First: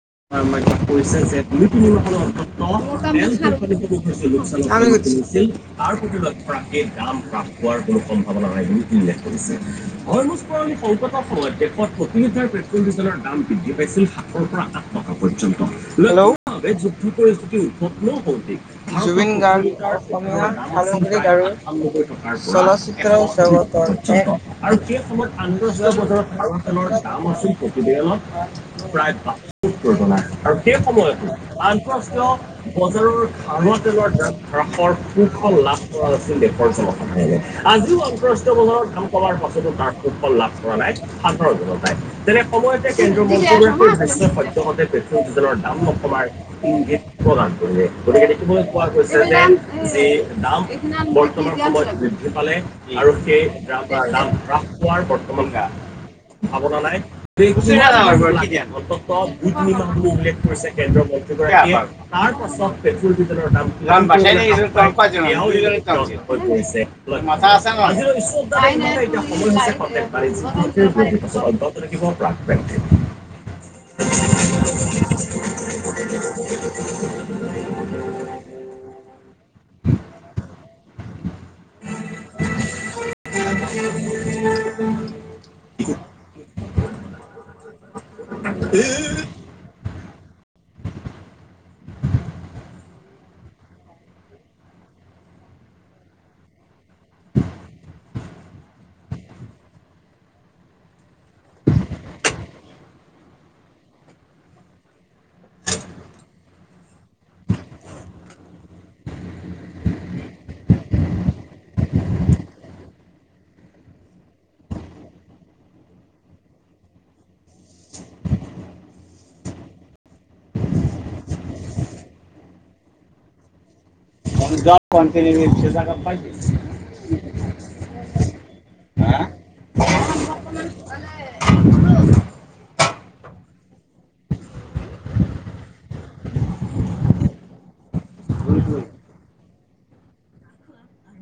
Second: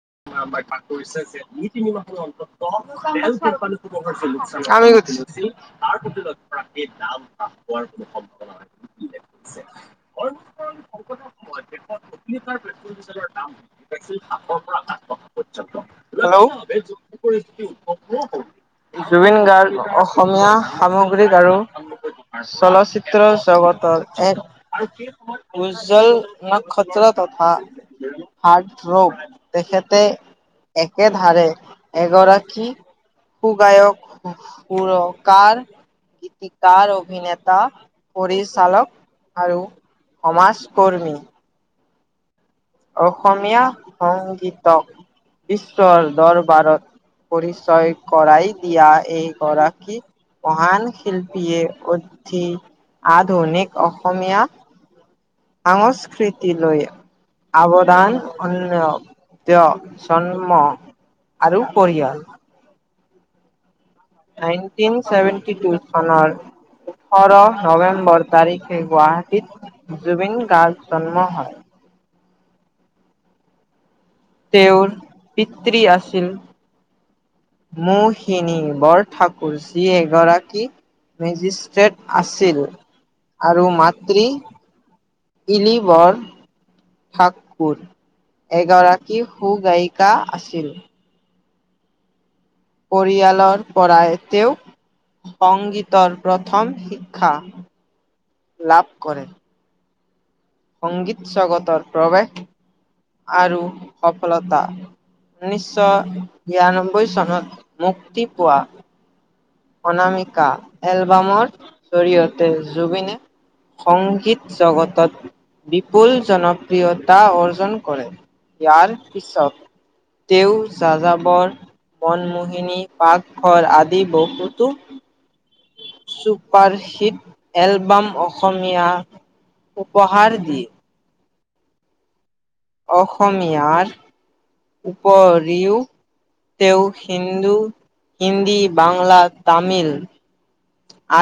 [unintelligible] [inaudible] তাৰ প্ৰতি লক্ষ্য ৰাখি দাম আমি হ্ৰাস পোৱাৰ কোনো সম্ভাৱনা নাই বুলি উল্লেখ কৰিছে। হৰমোজ পৰলি সংকটৰ সময়ত দেশত প্ৰতি লিটাৰ পেট্ৰল-ডিজেলৰ দাম বৃদ্ধি পাইছিল সাতশৰ পৰা আঠশ জুবিন হেল্ল'- জুবিন গাৰ্গ অসমীয়া [unintelligible] সামগ্ৰিক আৰু [inaudible] অসমত চলচ্চিত্ৰ আন্তঃবজাৰত জগতৰ এক খাৰুৱা তেলৰ উজ্জ্বল দাম নক্ষত্ৰ তথা আছিল প্ৰতিবেদনত হাৰ্ড ৰপ প্ৰায় [unintelligible] তেখেতে আৰু সেই সময়তো একেধাৰে আন্তঃৰাষ্ট্ৰীয় এগৰাকী বজাৰৰ খাৰুৱা সুগায়ক তেলৰ দাম ৰাস সুৰকাৰ সুফল কৰা হৈছিল দেশৰ গীটাৰ জনসাধাৰণ অভিনেতা আজিও আন্তঃৰাষ্ট্ৰীয় বজাৰৰ পৰিচালক ধাম কলাৰ আৰু পাছত তাৰ সুফল লাভ কৰা নাই সমাজকৰ্মী সাধাৰণ জনতাই তেনে সময়তে কেন্দ্ৰীয় অসমীয়া মন্ত্ৰী পেট্ৰল সংগীতক ডিজেলৰ দাম বিশ্বৰ নকমাৰ দৰবাৰত ইংগিত প্ৰদান কৰিলে নিশ্চয় গতিকে কৰাই দেখিবলৈ পোৱা দিয়া গৈছে যে এইগৰাকী যি দাম মহান বৰ্তমান শিল্পীয়ে সময়ত বৃদ্ধি উঠি পালে আৰু সেই আধুনিক দাম অসমীয়া হ্ৰাস পোৱাৰ ভাৱনা সংস্কৃতিলৈ নাই অৱদান অন্তত অনবদ্য। কথাটো উল্লেখ জন্ম কৰিছে কেন্দ্ৰীয় আৰু মন্ত্ৰীগৰাকীয়ে পৰিয়াল। তাৰ পাছত পেট্ৰল ডিজেলৰ দাম [unintelligible] এতিয়া ছেভেন্টি টু চনৰ ওঠৰ নৱেম্বৰ তাৰিখে গুৱাহাটীত হৈছে খন্তেক জুবিন বানিজ্যিক গাৰ্গ বিৰতি, জন্ম বিৰতিৰ পিছত হয়। অব্যাহত থাকিব ফ্ৰাক প্ৰাম টাইম। তেওঁৰ পিতৃ আছিল। মৌশিনী বৰ ঠাকুৰ যি এগৰাকী মেজিষ্ট্ৰেট আছিল আৰু মাতৃ ইলিবৰ ঠাকুৰ এগৰাকী সু গায়িক- কা আছিল। পৰিয়ালৰ পৰাই তেওঁক সংগীতৰ প্ৰথম শিক্ষা লাভ কৰে। সংগীত জগতৰ প্ৰৱেশ আৰু সফলতা ঊনৈশ বিৰান্নব্বৈ চনত মুক্তি পোৱা অনামিকা এলবামৰ জৰিয়তে জুবিনে সংগীত জগতত বিপুল জনপ্ৰিয়তা অৰ্জন কৰে। ইয়াৰ পিছত তেওঁ যাজাবৰ, মনমোহিনী, পাকঘৰ আদি বহ [unintelligible] ছুপাৰ হিট এলবাম অসমীয়া উপহাৰ দিয়ে। [unintelligible] অসমীয়াৰ উপৰিও তেওঁ হিন্দু হিন্দী, বাংলা তামিল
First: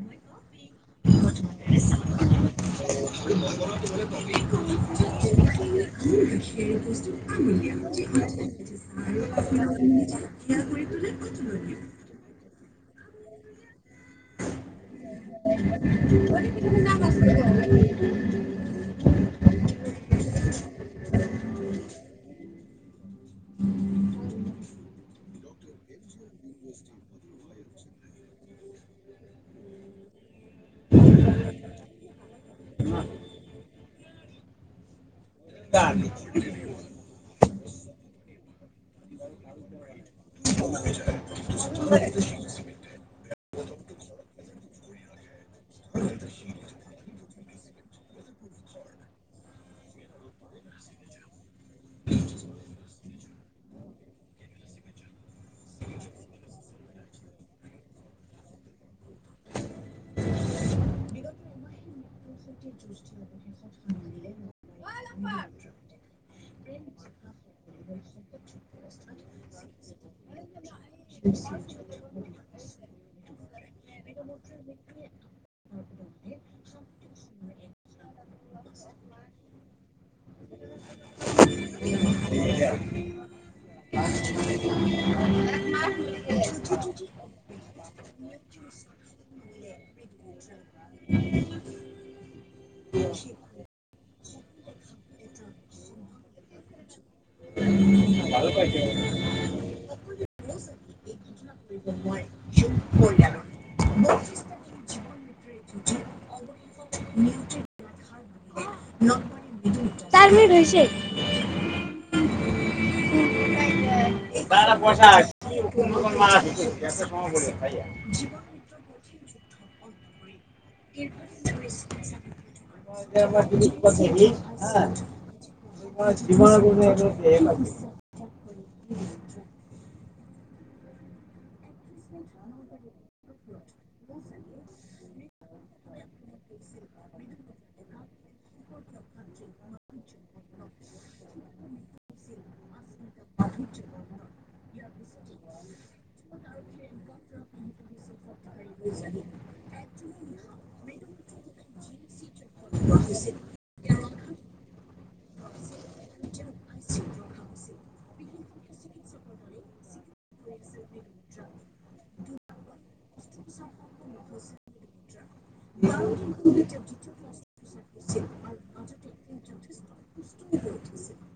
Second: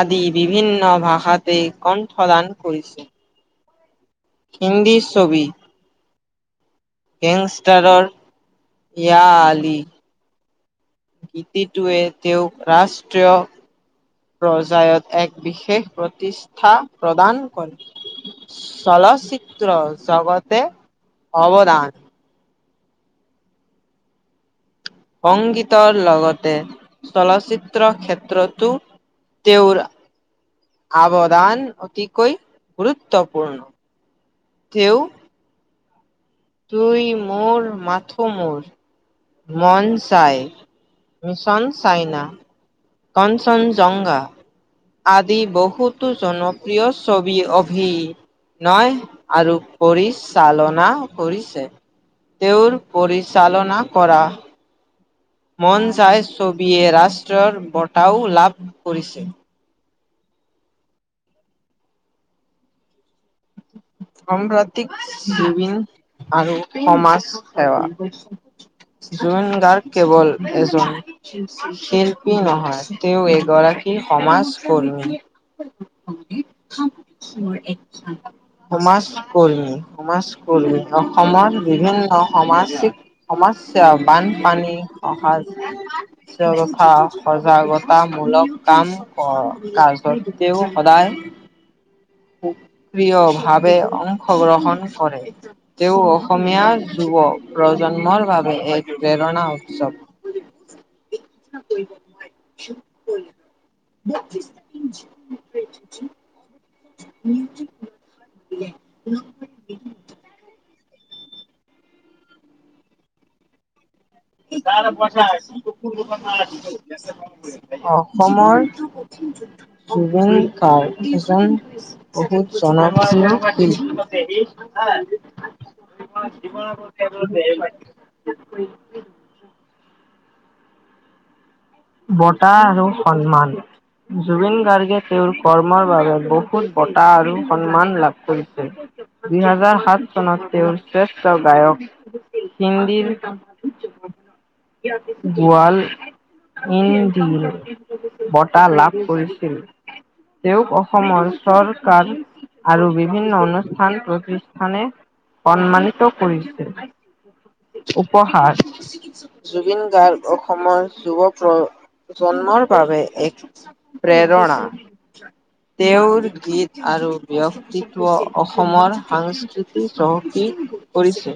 আদি বিভিন্ন ভাষাতে কণ্ঠদান কৰিছ- [unintelligible] হিন্দী ছবি গেংষ্টাৰৰ [unintelligible] গীতিটোৱে তেওঁ ৰাষ্ট্ৰীয় পৰ্যায়ত এক বিশেষ প্ৰতিষ্ঠা প্ৰদান কৰে। চলচিত্ৰ জগতে অৱদান সংগীতৰ লগত তে চলচিত্ৰ ক্ষেত্ৰতো তেওঁৰ অৱদান অতিকৈ গুৰুত্বপূৰ্ণ তেওঁ [unintelligible] তুমি মোৰ মাথোঁ মোৰ, মন যায়, মিছন চাইনা, কনঞ্চনজংঘা আদি বহুতো জনপ্ৰিয় ছবি অভি- নয় আৰু পৰিচালনা কৰিছে। তেওঁৰ পৰিচালনা কৰা মন যায় ছবিয়ে ৰাষ্ট্ৰৰ বঁটাও লাভ কৰিছে। [inaudible] সাম্প্ৰতিক জুবিন আৰু সমাজ সেৱা জুবিন গাৰ্গ কেৱল এজন শিল্প- কি নহয় তেওঁ এগৰাকী সমাজকৰ্মী [unintelligible] সমাজকৰ্মী-সমাজকৰ্মী অসমৰ বিভিন্ন সমাজিক সমাজ সমস্যা বানপানী সহজ দ্বিতীয় কথা সজাগতামূলক কাম অ' কাজতেও সদায় [unintelligible] প্ৰিয়ভাৱে অংশগ্ৰহণ কৰে, তেওঁ অসমীয়া যুৱ প্ৰজ প্ৰজন্মৰ বাবে এক প্ৰেৰণা [inaudible] [inaudible] চাৰ মিনিট হৈছে, তারা পয়সা আছে। [inaudible] কোন মাছ আছে? অসমৰ একটা সময় বলে, ভাইয়া। [unintelligible] চাও দে চোন বহুত জনপ্ৰিয় শিল্পী জীবন [unintelligible] [unintelligible] [inaudible] বঁটা আৰু সন্মান জুবিন গাৰ্গে তেওঁৰ কৰ্মৰ বাবে বহুত বঁটা আৰু সন্মান লাভ কৰিছে। দুইহেজাৰ সাত চনত তেওঁৰ শ্ৰেষ্ঠ গায়ক হিন্দীৰ [unintelligible] [unintelligible] বঁটা লাভ কৰিছিল তেওঁক অসমৰ চৰকাৰ আৰু বিভিন্ন অনুষ্ঠান-প্ৰতিষ্ঠানে সন্মানিত কৰিছে, উপহাৰ জুবিন গাৰ্গ অসমৰ যুৱ প্ৰ প্ৰজন্মৰ বাবে এক প্ৰেৰণা। তেওঁৰ গীত আৰু ব্যক্তিত্ব অসমৰ সাংস্কৃতিক চহকী কৰিছে,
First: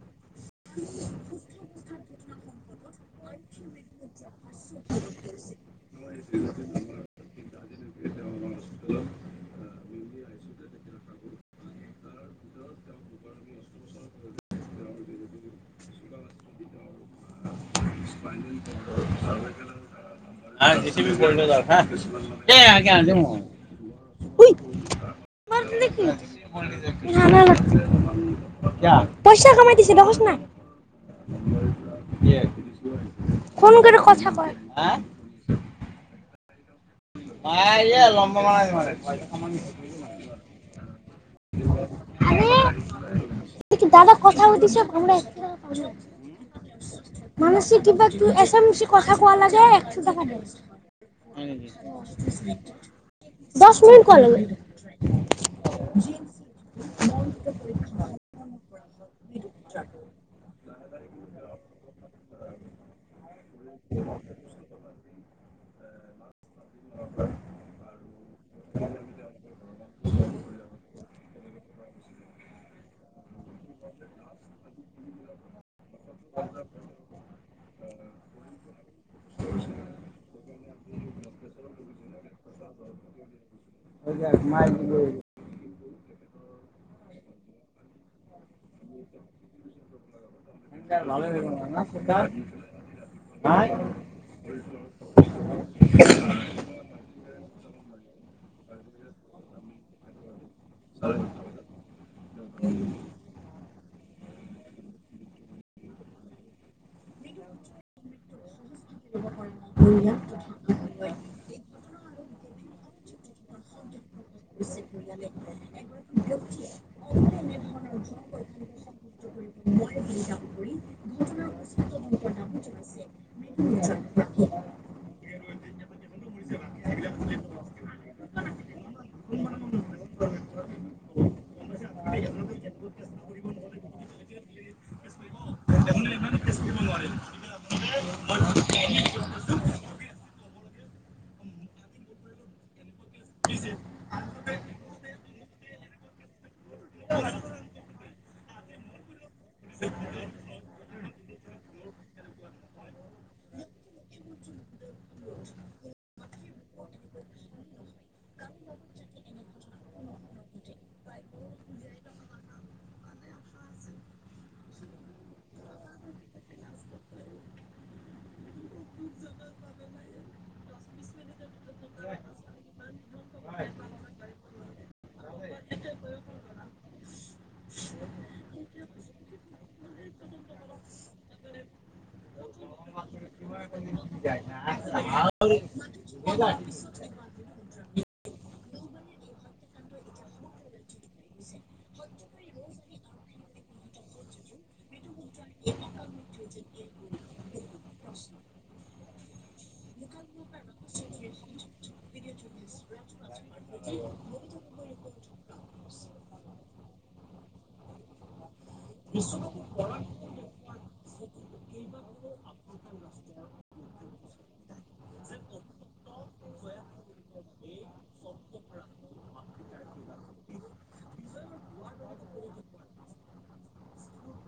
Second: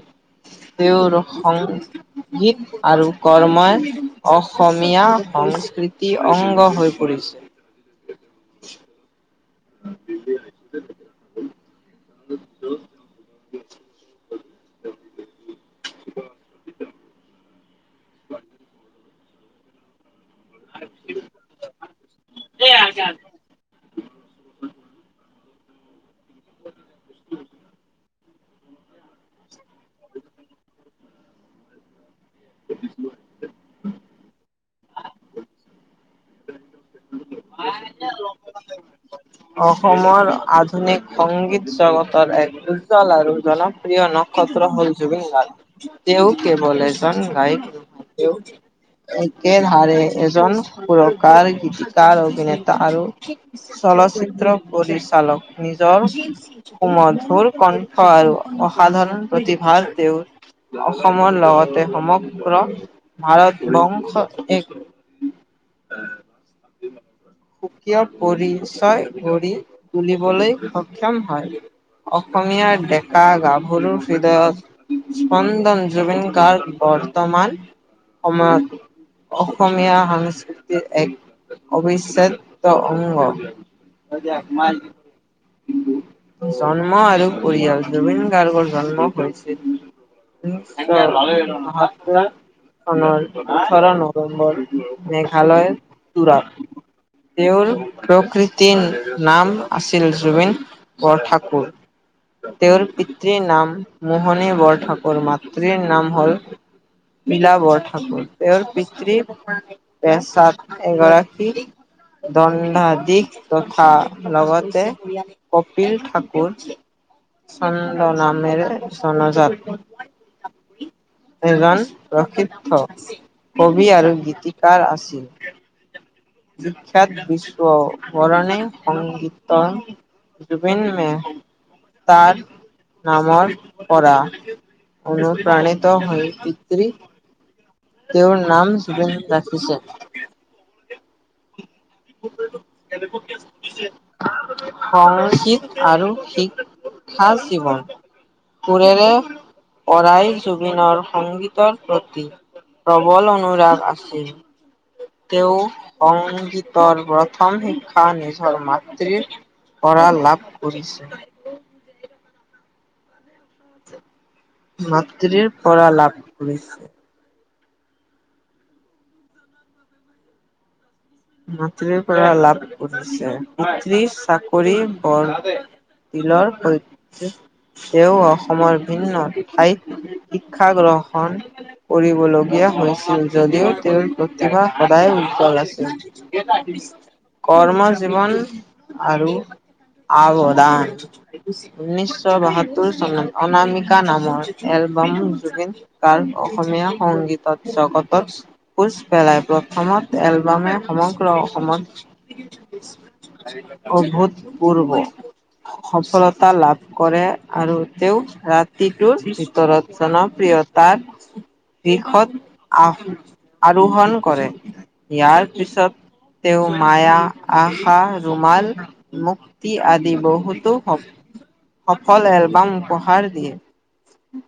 তেওঁৰ সংগীত আৰু কৰ্মই অসমীয়া সংস্কৃতিৰ অংগ হৈ পৰিছে। [unintelligible] [unintelligible] [inaudible] [inaudible] [inaudible] [unintelligible] [inaudible] কিয়া, পইচা কমাই দিছে দেখচ না [unintelligible] ফোন কৰি কথা কয়, হা [inaudible] [unintelligible] অসমৰ আধুনিক সংগীত জগতৰ এক এক উজ্জ্বল আৰু জনপ্ৰিয় নক্ষত্ৰ হ'ল জুবিন গাৰ্গ, তেওঁ কেৱল এজন গায়ক [unintelligible] একেধাৰে এজন সুৰকাৰ, গীত গীতকাৰ, অভিনেতা আৰু চলচ্চিত্ৰ পৰিচালক নিজৰ মধুৰ কণ্ঠ আৰু অসাধাৰণ প্ৰতিভা তেওঁ অসমৰ লগতে সমগ্ৰ ভাৰতবংশ এক [inaudible] সুকীয় পৰিচয় গঢ়ি তুলিবলৈ সক্ষম হয় অসমীয়াৰ ডেকা-গাভৰুৰ হৃদয়ত স্পন্দন জুবিন গাৰ্গ বৰ্তমান সময়ত অসমীয়া সাংস্কৃতি [unintelligible] এক অবিচ্ছেদ্য অংগ। জন্ম আৰু পৰিয়াল জুবিন গাৰ্গৰ জন্ম হৈছিল [unintelligible] [unintelligible] ওঠৰ নৱেম্বৰ, মেঘালয়, তুৰা। তেওঁৰ, প্ৰকৃতিৰ নাম আছিল জুবিন। বৰঠাকুৰ। তেওঁৰ পিতৃৰ নাম, মোহনী বৰঠাকুৰ, মাতৃৰ নাম হল মিলা বৰঠাকুৰ, তেওঁৰ পিতৃ, [unintelligible] এগৰাকী, দণ্ডাধিক তথা, লগতে কপিল ঠাকুৰ। চন্দ নামেৰে জনাজাত। এজন, প্ৰসিদ্ধ। কবি আৰু গীতিকাৰ আছিল। বিখ্যাত বিশ্ব। বৰনে সংগীতৰ, জুবিন মে তাৰ নামৰ পৰা, অনুপ্ৰাণিত হৈ পিতৃৃ তেওঁৰ নাম জুবিন ৰাখিছে। [unintelligible] সংকীৃত আৰু শিক্ষা জীৱন। সুৰেৰে, পৰাই জুবিনৰ সংগীতৰ প্ৰতি প্ৰবল অনুৰাগ আছিল। তেওঁ সংগীতৰ প্ৰথম শিক্ষা নিজৰ মাতৃৰ পৰা লাভ কৰিছে। মাতৃৰ পৰা লাভ কৰিছে। মাতৃৰ পৰা লাভ কৰিছে, পিতৃ চাকৰি বৰ ৰিলৰ সৈতে। তেওঁ অসমৰ ভিন্ন ঠাইত শিক্ষা গ্ৰহণ কৰিবলগীয়া তে হৈছিল যদিও তেওঁৰ প্ৰতিভা সদায় উজ্জ্বল আছে, কৰ্মৰ জীৱন আৰু আৱদান, ঊনৈশ বাসত্তৰ চনত অনামিকা নামৰ এল বাম জুবিন গাৰ্গ অসমীয়া সংগীতত জগতত, খোজ পেলাই প্ৰথম অসমত এলবামে সমগ্ৰ অসমত অভূতপূৰ্ব। সফলতা লাভ কৰে, আৰু তেওঁ ৰা তিটোৰ ভিতৰত জনপ্ৰিয় তাত শীৰ্ষত আ, আৰোহণ কৰে, ইয়াৰ পিছত। তেওঁ মায়া, আশা, ৰুমাল, মুক্তি আদি বহুতো হ সফল এলবাম উপহাৰ দিয়ে।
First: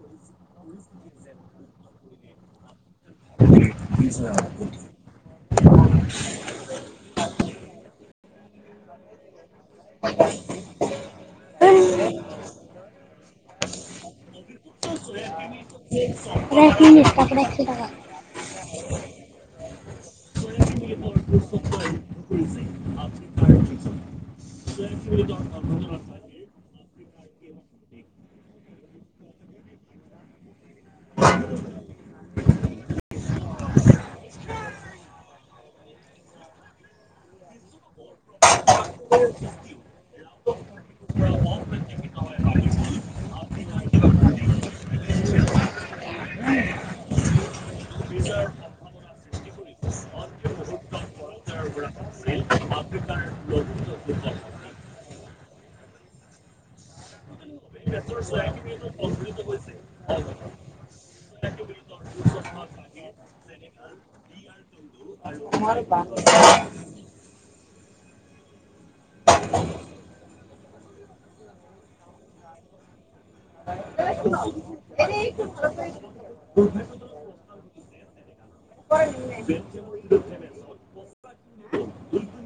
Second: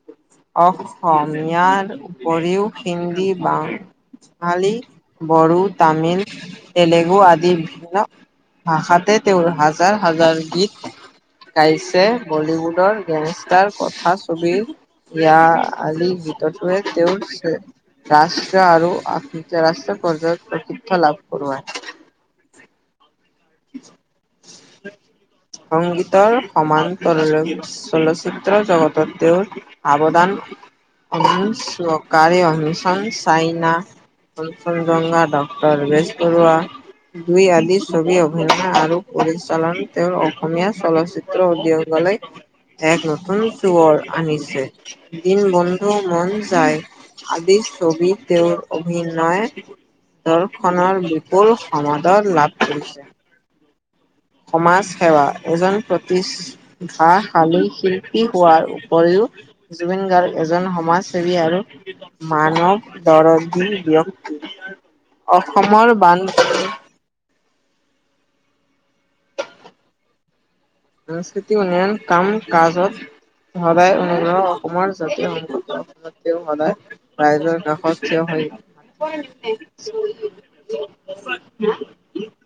অসমীয়াৰ উপৰিও হিন্দী বা বাঙালী, বড়ো তামিল, তেলে গো আদি বিভিন্ন, ভাষাতে তেওঁৰ হাজাৰ হাজাৰ গীত গাইছে, বলীউডৰ গেংষ্টাৰ কথা ছবি ইয়া আলি গীতটোৱে তেওঁৰ ৰাষ্ট্ৰ আৰু আ ৰাষ্ট্ৰীয় পৰ্যায়ত প্ৰসিদ্ধ লাভ কৰোৱাই [unintelligible] [unintelligible] সংগীতৰ সমান্তৰলৈ চলচ্চিত্ৰ জগতত তেওঁৰ, আৱদান অসম চকাৰে অ, mission China Kanchenjunga, doctor Bezbaruah, দুই আলিৰ ছবিও [unintelligible] আৰু পৰিচালন তেওঁৰ অসমীয়া চলচিত্ৰ উদ্যগলৈ এক নতুন যুৱৰ আনিছে, দিন বন্ধু, মন যায় আদিৰ ছবিত এটা তেওঁৰ অভিনয় দলখনৰ বিপুল সমাদৰ লাভ কৰিছে। সমাজ সেৱা। এজন প্ৰতিষ্ঠাশালী শিল্পী হোৱাৰ উপৰিও জুবিন গাৰ্গ এজন সমাজসেৱী আৰু মানৱ দৰদী ব্যক্ অসমৰ বান [inaudible] সাংস্কৃতিক উন্নয়ন কাম-কাজত ভাৱে [unintelligible] অসমৰ জাতীয় একটু সংকটত [inaudible] ভালো হোৱা নাই। ৰাইজৰ কাষত থিয় হৈ করে [unintelligible]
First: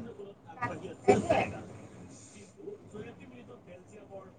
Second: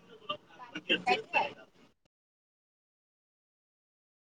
করেন [unintelligible]